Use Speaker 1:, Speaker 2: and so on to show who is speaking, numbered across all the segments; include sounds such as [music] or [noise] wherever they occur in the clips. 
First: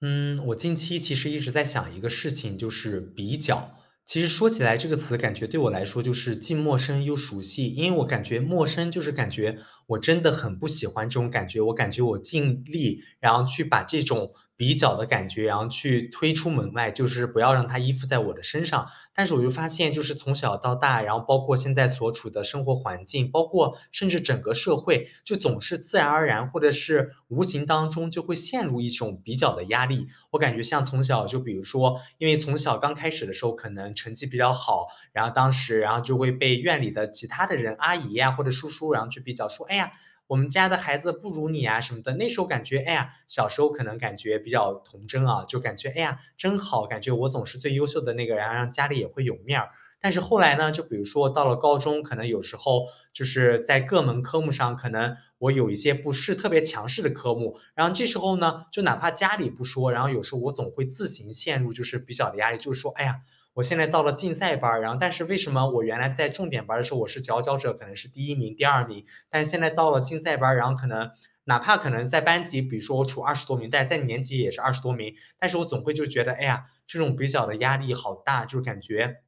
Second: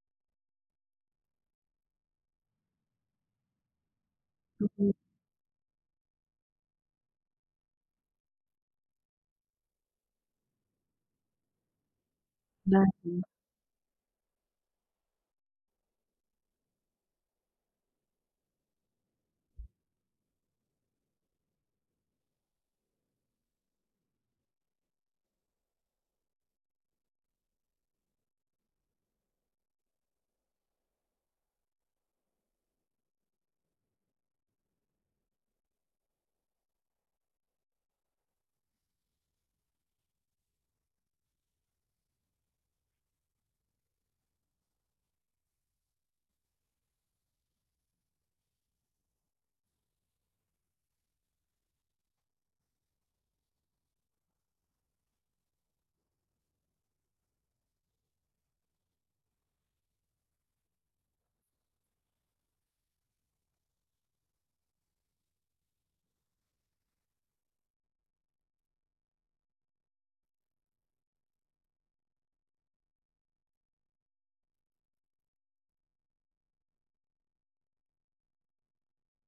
Speaker 1: 嗯，我近期其实一直在想一个事情，就是比较。其实说起来这
Speaker 2: 嗯，
Speaker 1: 个词，感觉对我来说就是既陌生又熟悉，因为我感觉陌生就是感觉我真的很不喜欢这种感觉，我感觉我尽
Speaker 2: 那
Speaker 1: 力，
Speaker 2: 您
Speaker 1: 然后去把这种比较的感觉，然后去推出门外，就是不要让它依附在我的身上。但是我就发现就是从小到大，然后包括现在所处的生活环境，包括甚至整个社会，就总是自然而然或者是无形当中就会陷入一种比较的压力。我感觉像从小就比如说，因为从小刚开始的时候可能成绩比较好，然后当时就会被院里的其他的人，阿姨呀或者叔叔，然后去比较说，哎呀，我们家的孩子不如你啊什么的。那时候感觉，哎呀，小时候可能感觉比较童真啊，就感觉，哎呀，真好，感觉我总是最优秀的那个，然后让家里也会有面儿。但是后来呢，就比如说到了高中，可能有时候就是在各门科目上，可能我有一些不是特别强势的科目，然后这时候呢，就哪怕家里不说，然后有时候我总会自行陷入就是比较的压力，就是说，哎呀。我现在到了竞赛班儿，然后但是为什么我原来在重点班儿的时候我是佼佼者，可能是第一名、第二名，但是现在到了竞赛班，然后可能哪怕可能在班级，比如说我处二十多名，但在年级也是二十多名，但是我总会就觉得，哎呀，这种比较的压力好大，就是感觉。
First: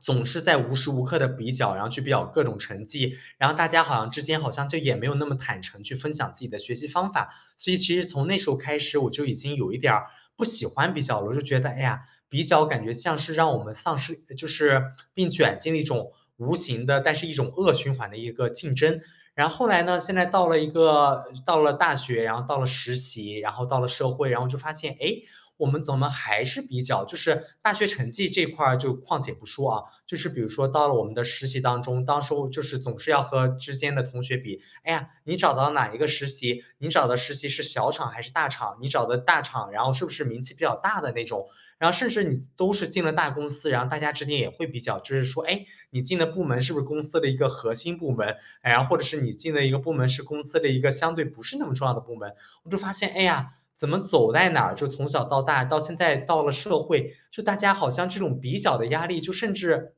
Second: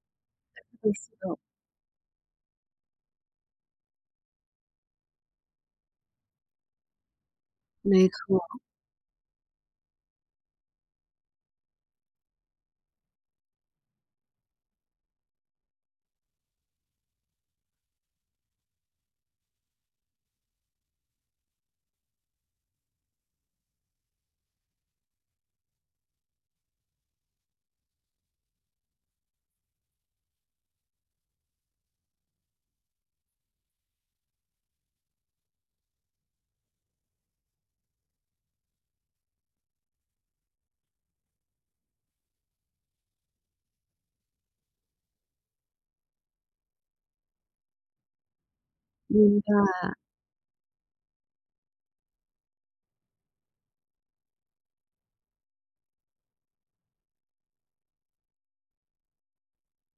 Speaker 1: 总是在无
Speaker 2: 说
Speaker 1: 时
Speaker 2: 的
Speaker 1: 无
Speaker 2: 是
Speaker 1: 刻的
Speaker 2: 的
Speaker 1: 比较，然后去比较各种成绩，然后大家之间好像就也没有那么坦诚去分享自己的学习方法，所以其实
Speaker 2: 没
Speaker 1: 从那
Speaker 2: 错，
Speaker 1: 时候开始，我就已经有一点儿不喜欢比较了，我就觉得哎呀，比较感觉像是让我们丧失，就是并卷进了一种无形的，但是一种恶循环的一个竞争。然后后来呢，现在到了大学，然后到了实习，然后到了社会，然后就发现，哎，我们怎么还是比较就是大学成绩这块儿就况且不说啊，就是比如说到了我们的实习当中，当时候就是总是要和之间的同学比，哎呀，你找到哪一个实习？你找的实习是小厂还是大厂？你找的大厂，然后是不是名气比较大的那种？然后甚至你都是进了大公司，然后大家之间也会比较，就是说，哎，你进的部门是不是公司的一个核心部门？哎呀，或者是你
Speaker 2: 应
Speaker 1: 进
Speaker 2: 该
Speaker 1: 的一个部门是公司的一个相对不是那么重要的部门，我就发现，哎呀，怎么走在哪儿，就从小到大，到现在到了社会，就大家好像这种比较的压力，就甚至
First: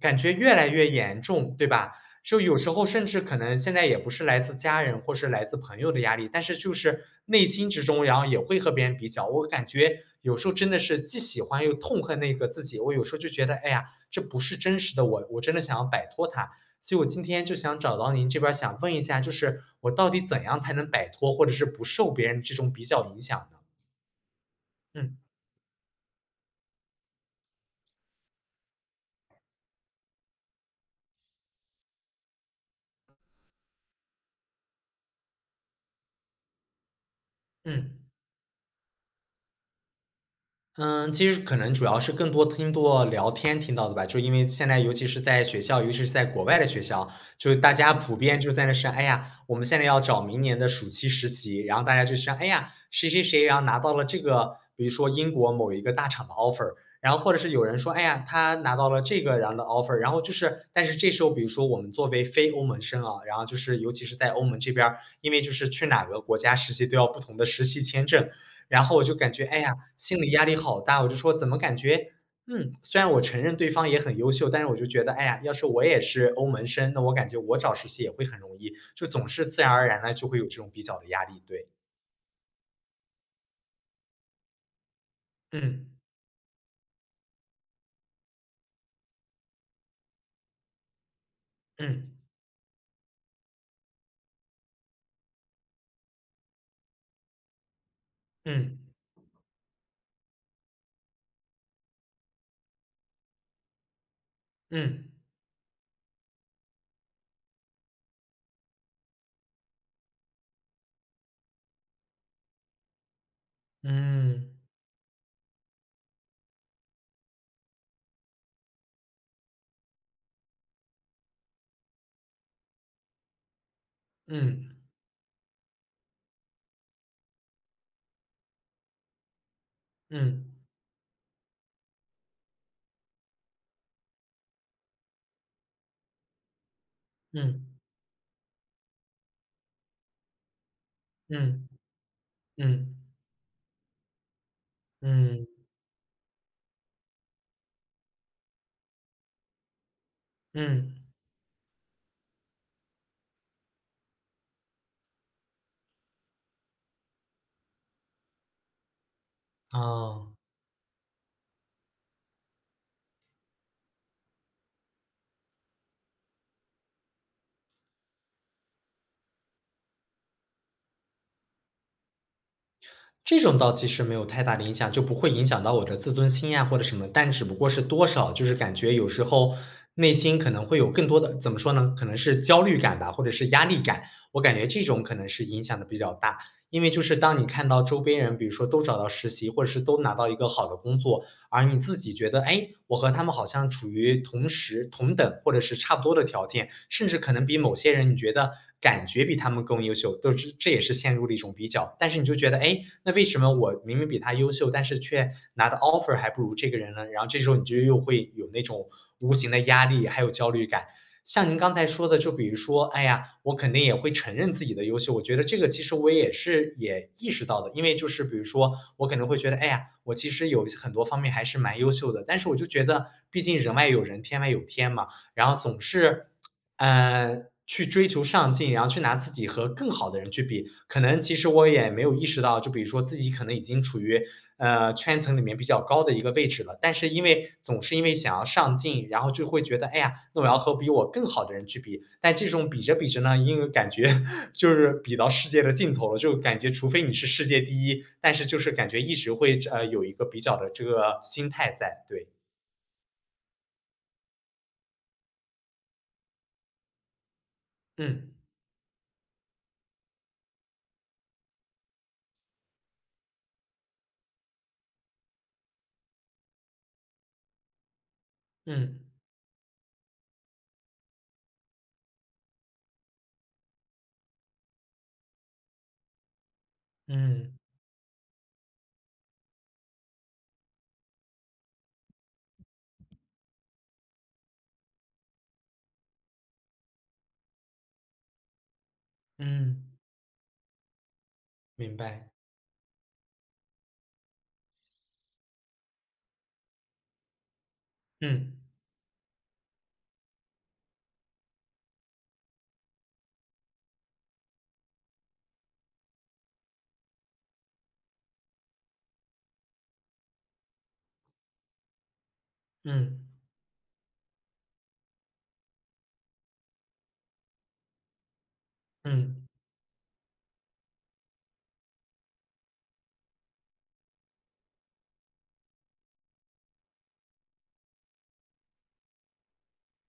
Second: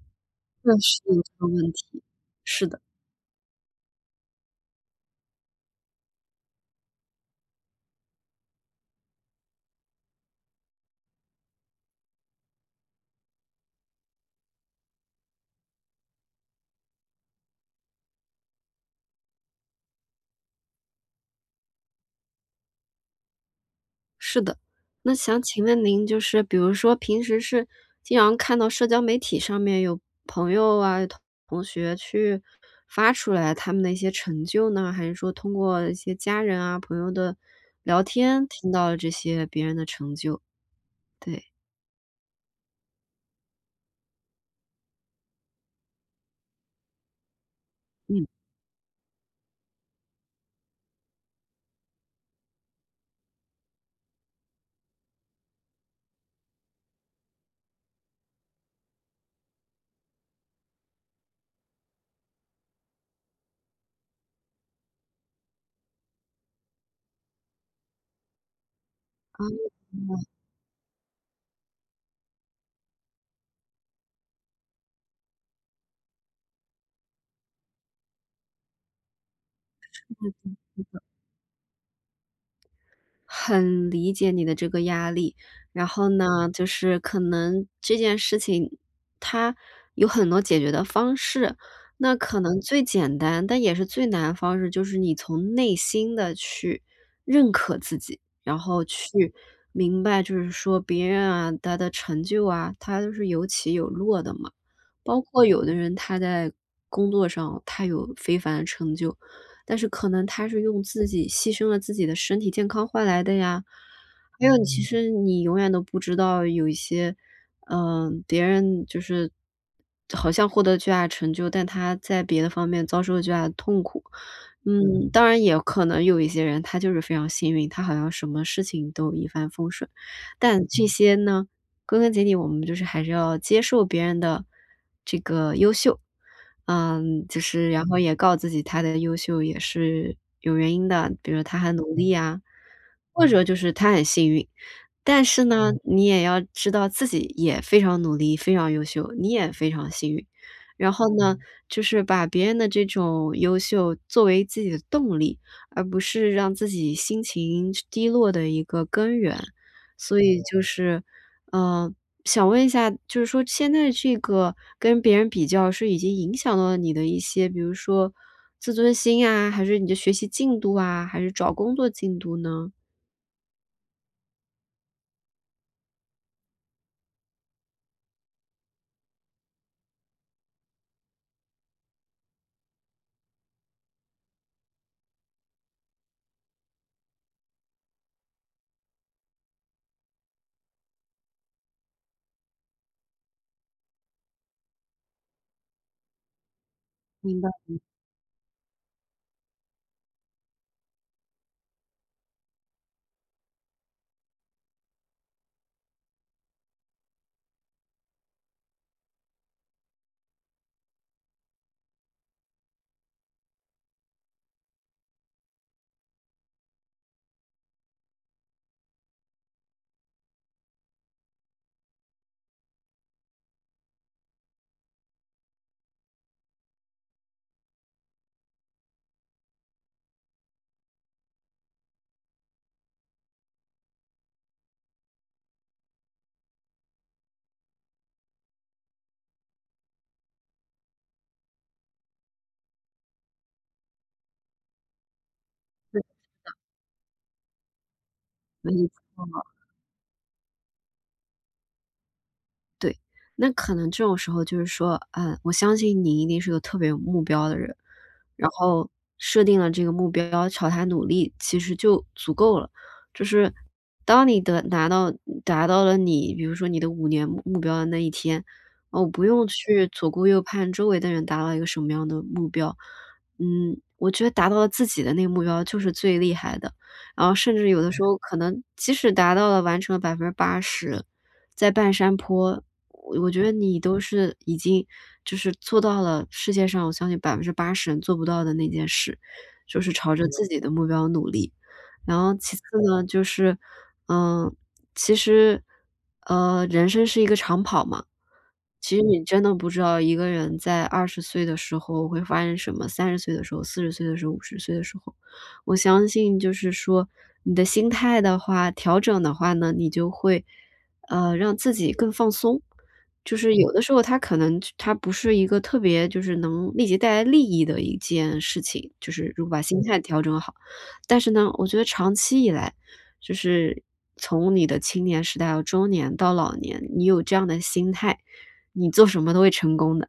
Speaker 1: 感觉越来
Speaker 2: 确
Speaker 1: 越
Speaker 2: 实
Speaker 1: 严
Speaker 2: 有这个
Speaker 1: 重，对
Speaker 2: 问
Speaker 1: 吧？
Speaker 2: 题。
Speaker 1: 就有
Speaker 2: 是
Speaker 1: 时
Speaker 2: 的，
Speaker 1: 候甚至可能现在也不是来自家人或是来自朋友的压力，但是就是内心之中，然后也会和别人比较。我感觉有时候真的是既喜欢又痛恨那个自己，我有时候就觉得，哎呀，这不是真实的我，我真的想要摆脱它。所以我今天就想找到您这边想问一下，就是我到底怎样才能摆脱，或者是不受别人这种比较影响呢？
Speaker 2: 是的。那
Speaker 1: 嗯
Speaker 2: 想请问您就是比如说平时是经常看到社交媒体上面有朋友啊、同学去发出来他们的一些成就呢？还是说通过一些家人啊、朋友的
Speaker 1: 嗯。
Speaker 2: 聊天听到了这些别人的成就？
Speaker 1: 嗯，其实
Speaker 2: 对，
Speaker 1: 可能主要是更多听多聊天听到的吧，就因为现在尤其是在学校，尤其是在国外的学校，就是大家普
Speaker 2: 嗯，
Speaker 1: 遍就在那说，哎呀，我们现在要找明年的暑期实习，然后大家就说，哎呀，谁谁谁，然后拿到了这个，比如说英国某一个大厂的 offer,然后或者是有人说，哎呀，他拿到了这个然后的 offer,然后就是，但是这时候，比如说我们作为非欧盟生啊，然后就是尤其是在欧盟这边儿因为就是去哪个国家实习都要不同的实习签证，然后我就感觉，
Speaker 2: 啊。
Speaker 1: 哎呀，心理压力好大。我就说怎么感觉，嗯，虽然我承认对方也很优秀，但是我就觉得，哎呀，要是我也是欧门生，那我感觉我找实习也会很容易，就总是自然而然的就会有这种比较的压力，对。
Speaker 2: 很理解你的这个压力，
Speaker 1: 嗯，
Speaker 2: 然后呢，就是可能这件事情它有很多解决的方式，
Speaker 1: 嗯，
Speaker 2: 那可能最简单，但也是最难的方式，就是你从内心的去认可自己，然后
Speaker 1: 嗯，
Speaker 2: 去明白就是说别人啊，他的成就啊，他都是有起有落的嘛。
Speaker 1: 嗯，
Speaker 2: 包括有的人他在工作上，他有非凡的成就，但是可能他是用自己牺牲了自己的身体健康换来的呀。还有其实你永远都不知道有一些，嗯，别人就是好像获得巨大成就，但他在别的方面遭受了巨大的痛苦。
Speaker 1: 嗯，
Speaker 2: 嗯。当然也可能有一些人他就是非常幸运，他好像什么事情都一帆风顺，
Speaker 1: 嗯，
Speaker 2: 但这些呢归根结底，我们就是还是要接受别人的这个优秀，嗯，就
Speaker 1: 嗯，
Speaker 2: 是然后也告诉自己他的优秀也是有原因的，比
Speaker 1: 嗯，
Speaker 2: 如他
Speaker 1: 嗯，
Speaker 2: 很努力啊，
Speaker 1: 嗯，
Speaker 2: 或者就是他很幸运。但
Speaker 1: 嗯，
Speaker 2: 是
Speaker 1: 嗯
Speaker 2: 呢，你也要知道自己也非常努力，非常优秀，你也非常幸运。然
Speaker 1: 嗯，
Speaker 2: 后呢，就是把别人的这种优秀作为自己的动力，而不是让自己心情低落的一个根源。所
Speaker 1: 哦。
Speaker 2: 以就是嗯，想问一下，就是说现在这个跟别人比较是已经影响到了你的一些，比如说自尊心啊，还是你的学习进度啊，还是找工作进度呢？
Speaker 1: 这种倒其实没有太大的影响，就不会影响到我的自尊心呀或者什么，但只不过是多少就是感觉有时候内心可能会有更多的怎么说呢？可能是焦虑感吧，或者是压力感，我感觉这种可能是影响的比较大。因为就是当你看到周边人，比如说都找到实习，或者是都拿到一个好的工作，而你自己觉得，哎，我和他们好像处于同时、同等或者是差不多的条件，甚至可
Speaker 2: 明
Speaker 1: 能
Speaker 2: 白。
Speaker 1: 比某些人你觉得感觉比他们更优秀，都是这也是陷入了一种比较。但是你就觉得，哎，那为什么我明明比他优秀，但是却拿的 offer 还不如这个人呢？然后这时候你就又会有那种无形的压力，还有焦虑感。像您刚才说的，就比如说，哎呀，我肯定也会承认自己的优秀。我觉得这个其实我也是也意识到的，因为就是比如说，我可能会觉得，哎呀，我其实有很多方面还是蛮优秀的，但是我就觉得，毕竟人外有人，天外有天嘛，然后总是，嗯，去追求上进，然后去拿自己和更好的人去比，可能其实我也没有意识到，就比如说自己可能已经处于圈层里面比较高的一个位置了。但是因为总是因为想要上进，然后就会觉得，哎呀，那我要和比我更好的人去比。但这种比着比着呢，因为感觉 [laughs] 就是比到世界的尽头了，就感觉除非你是世界第一，但是就是
Speaker 2: 了
Speaker 1: 感觉一直
Speaker 2: 吗？
Speaker 1: 会有一个比较的这个心态在。对，
Speaker 2: 对，那可能这种时候就是说，嗯，我相信你一定是个特别有目标的人，
Speaker 1: 嗯
Speaker 2: 然后设定了这个目标，朝它努力，其实就足够了。就是当你的拿到达到了你，比如说你的五年目标的那一天，
Speaker 1: 嗯
Speaker 2: 哦，不用去左顾右盼周围的人达到一个什么样的目标，嗯，我觉得达到了自己的那个目标就是最厉害的。然后
Speaker 1: 嗯
Speaker 2: 甚至有的时候可能即使达到了完成了百分之八十，在半山坡，我觉得你都是已经就是做到了世界上我相信百分之八十人做不到的那件事，就
Speaker 1: 嗯，
Speaker 2: 是朝着自己的目标努力。
Speaker 1: 明
Speaker 2: 然
Speaker 1: 白。
Speaker 2: 后其次呢，就是，嗯，其实，呃，人生是一个长跑嘛，
Speaker 1: 嗯
Speaker 2: 其实你真的不知道一个人在20岁的时候会发生什么30岁的时候、40岁的时候、50岁的时候。我相信就是说你的心态的话调整的话呢，你就会呃，让自己更放松。
Speaker 1: 嗯
Speaker 2: 就是有的时候它可能他它不是一个特别就是能立即带来利益的一件事情，就是如
Speaker 1: 嗯
Speaker 2: 果把心态调整好。但是呢，我觉得长期以来，就是从你的青年时代到中年到老年，你有这样的心态，你做什么都会成功的。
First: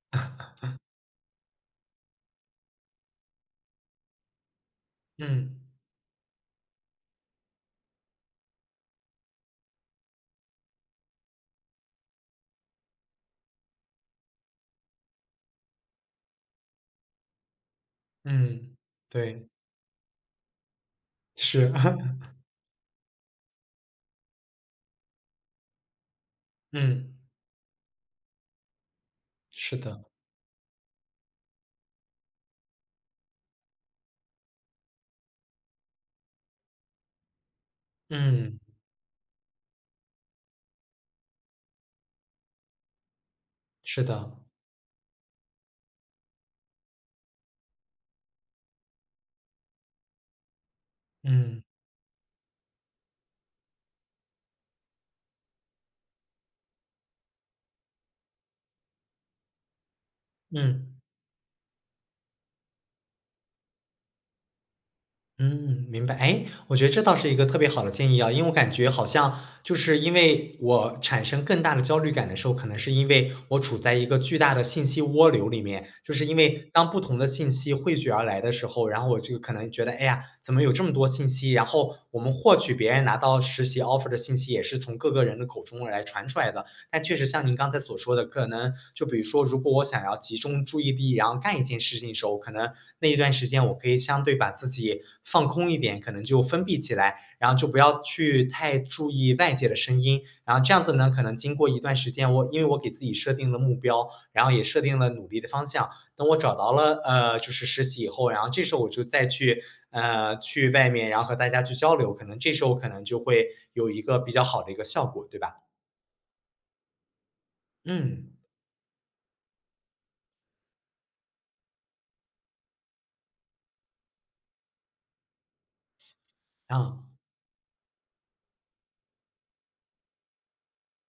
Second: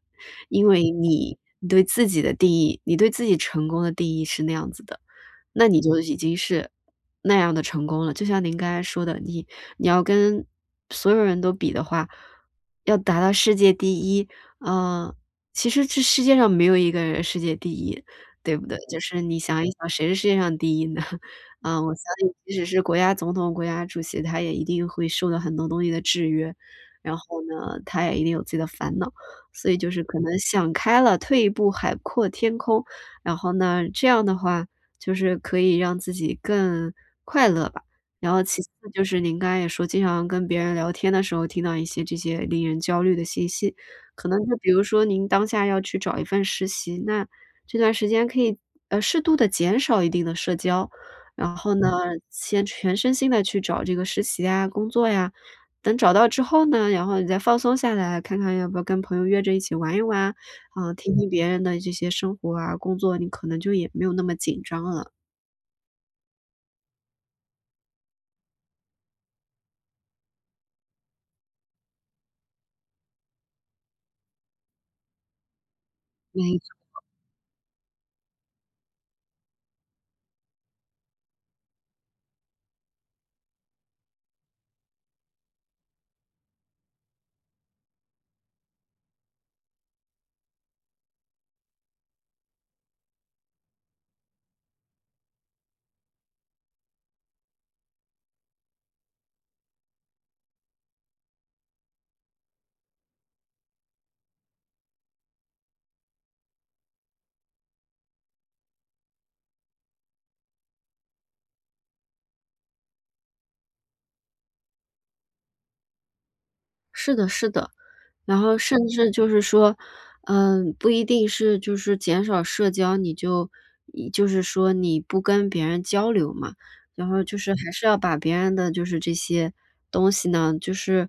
Speaker 2: 因为你对自己的定义，你对自己成功的定义是那样子的。
Speaker 1: 嗯
Speaker 2: 那你就已经是那样的成功了。就像您刚才说的，你要跟所有人都比的话，要达到世界第一，呃，其实这世界上没有一个人世界第一，对不
Speaker 1: 嗯，
Speaker 2: 对？就是你
Speaker 1: 对，
Speaker 2: 想一想，谁是世界上第一呢？[laughs]
Speaker 1: 是，
Speaker 2: 啊，我相
Speaker 1: [laughs]
Speaker 2: 信即使是国家总统、国家主席，他也一定会受到很多东西的制约，
Speaker 1: 嗯，
Speaker 2: 然后呢，他也一定有自己的烦恼。所
Speaker 1: 是
Speaker 2: 以就
Speaker 1: 的，
Speaker 2: 是可能想开了，退一步海阔天空，然后呢，这样的话，就是可以让自己更快乐吧。然后
Speaker 1: 嗯，
Speaker 2: 其次就是您刚才也说，经常跟别人聊天的时候听到一些这些令人焦虑的信息，
Speaker 1: 是
Speaker 2: 可
Speaker 1: 的，
Speaker 2: 能就比如说您当下要去找一份实习，那这段时间可以呃适度的减少一定的社交，然
Speaker 1: 嗯。
Speaker 2: 后呢，先全身心的去找这个实习啊、工作呀。等找到之后呢，然后你再放松下来，看看要不要跟朋友约着一起玩一玩啊啊，
Speaker 1: 嗯，
Speaker 2: 听听别人的这些生活啊、工作，你可能就也没有那么紧张了。
Speaker 1: 嗯，明白。哎，我觉得这倒是一个特别好的建议啊，因为我感觉好像就是因为我产生更大的焦虑感的时候，可能是因为我处在一个巨大的信息涡流里面，就是因为
Speaker 2: 没
Speaker 1: 当不同的信息汇聚而来的时候，然后我就可能觉得，哎呀，怎么有这么多信息？然后我们获取别人拿到实习 offer 的信息，也是从各个人的口中来传出来的，但确实像您刚才所说的，可能就比如说，如果我想要集中注意力，然后干一件事情的时候，可能那一段时间我可以相对把自己放空一点，可能就封闭起来，然后就不要去太注意外界的声音。然后这样子呢，可能经过一段时间，我因为我给自己设定了目标，然后也设定了努力的方向。等我找到了就是实习以后，然后这时候我就再去去外面，然后和大家去交流，可能这时候可能就会有一个比较好的一个效果，对吧？
Speaker 2: 是的是的。
Speaker 1: 嗯。
Speaker 2: 然后甚至就是说，嗯，不一定是就是减少社交，你就一就是说你不跟别人交流嘛，
Speaker 1: 啊，
Speaker 2: 然后就是还是要把别人的就是这些东西呢，就是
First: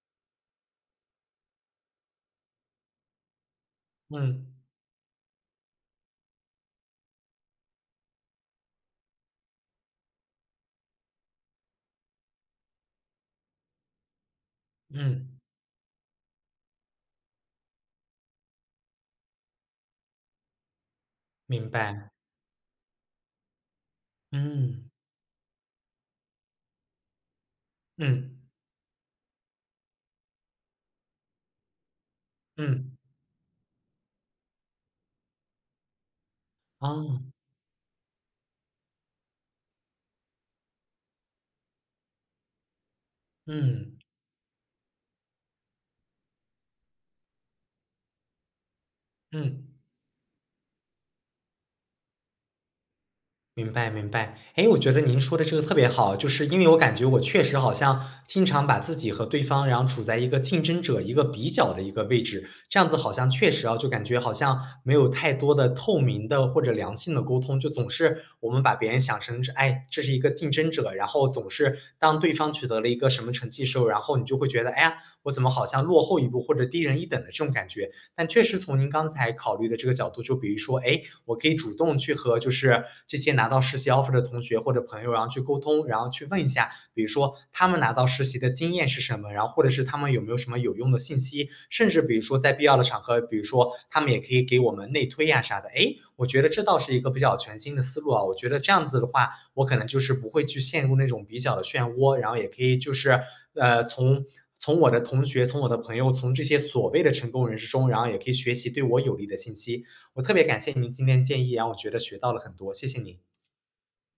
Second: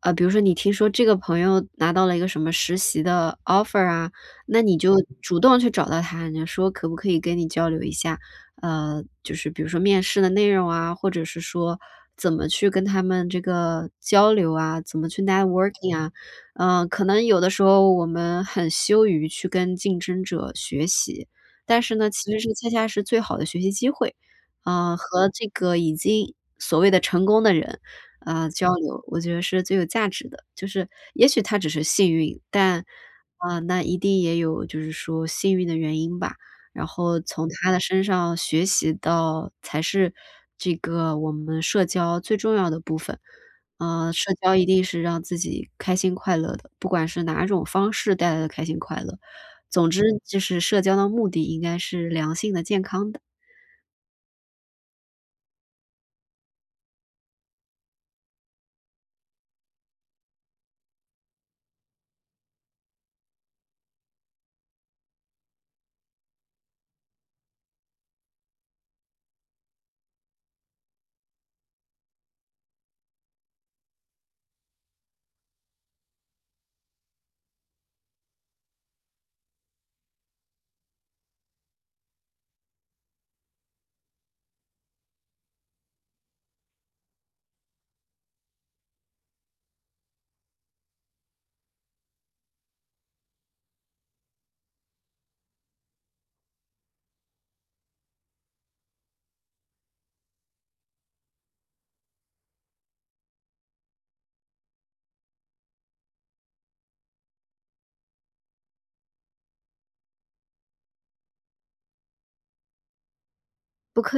Speaker 2: 呃，比如说你听说这个朋友拿到了一个什么实习的 offer 啊，
Speaker 1: 嗯，
Speaker 2: 那你就主动去找到他，你说可不可以跟你交流一下，呃，就是比如说面试的内容啊，或者是说怎么去跟他们这个交流啊，怎么去
Speaker 1: 嗯，
Speaker 2: networking 啊，嗯，可能有的时候我们很羞于去跟竞争者学习，
Speaker 1: 明
Speaker 2: 但是
Speaker 1: 白，
Speaker 2: 呢，其实是恰恰是最好的学习机会。
Speaker 1: 嗯，
Speaker 2: 呃，和这个已经所谓的成功的人，
Speaker 1: 嗯，
Speaker 2: 啊交流，我觉得是最有价值的。就是也许他只是幸运，但，
Speaker 1: 嗯，
Speaker 2: 啊，那一定也有就是说幸运的原因吧，然后
Speaker 1: 哦，
Speaker 2: 从他的身上学习到才是这个我们社交最重要的部分。
Speaker 1: 嗯，
Speaker 2: 呃，社交一定是让自己开心快乐的，不管是哪种方式带来的开心快乐。
Speaker 1: 嗯。
Speaker 2: 总之就是社交的目的应该是良性的、健康的，
Speaker 1: 明白明白，哎，我觉得您说的这个特别好，就是因为我感觉我确实好像经常把自己和对方，然后处在一个竞争者、一个比较的一个位置，这样子好像确实啊，就感觉好像没有太多的透明的或者良性的沟通，就总是我们把别人想成是，哎，这是一个竞争者，然后总是当对方取得了一个什么成绩时候，然后你就会觉得，哎呀，我怎么好像落后一步或者低人一等的这种感觉。但确实从您刚才考虑的这个角度，就比如说，哎，我可以主动去和就是这些拿到实习 offer 的同学或者朋友，然后去沟通，然后去问一下，比如说他们拿到实习的经验是什么，然后或者是他们有没有什么有用的信息，甚至比如说在必要的场合，比如说他们也可以给我们内推呀、啥的。哎，我觉得这倒是一个比较全新的思路啊。我觉得这样子的话，我可能就是不会去陷入那种比较的漩涡，然后也可以就是呃从。从我的同学、从我的朋友、从这些所谓的成功人士中，然后也可以学习对我有利的信息，我特别感谢您今天建议，让我觉得学到了很多，谢谢您。
Speaker 2: 不可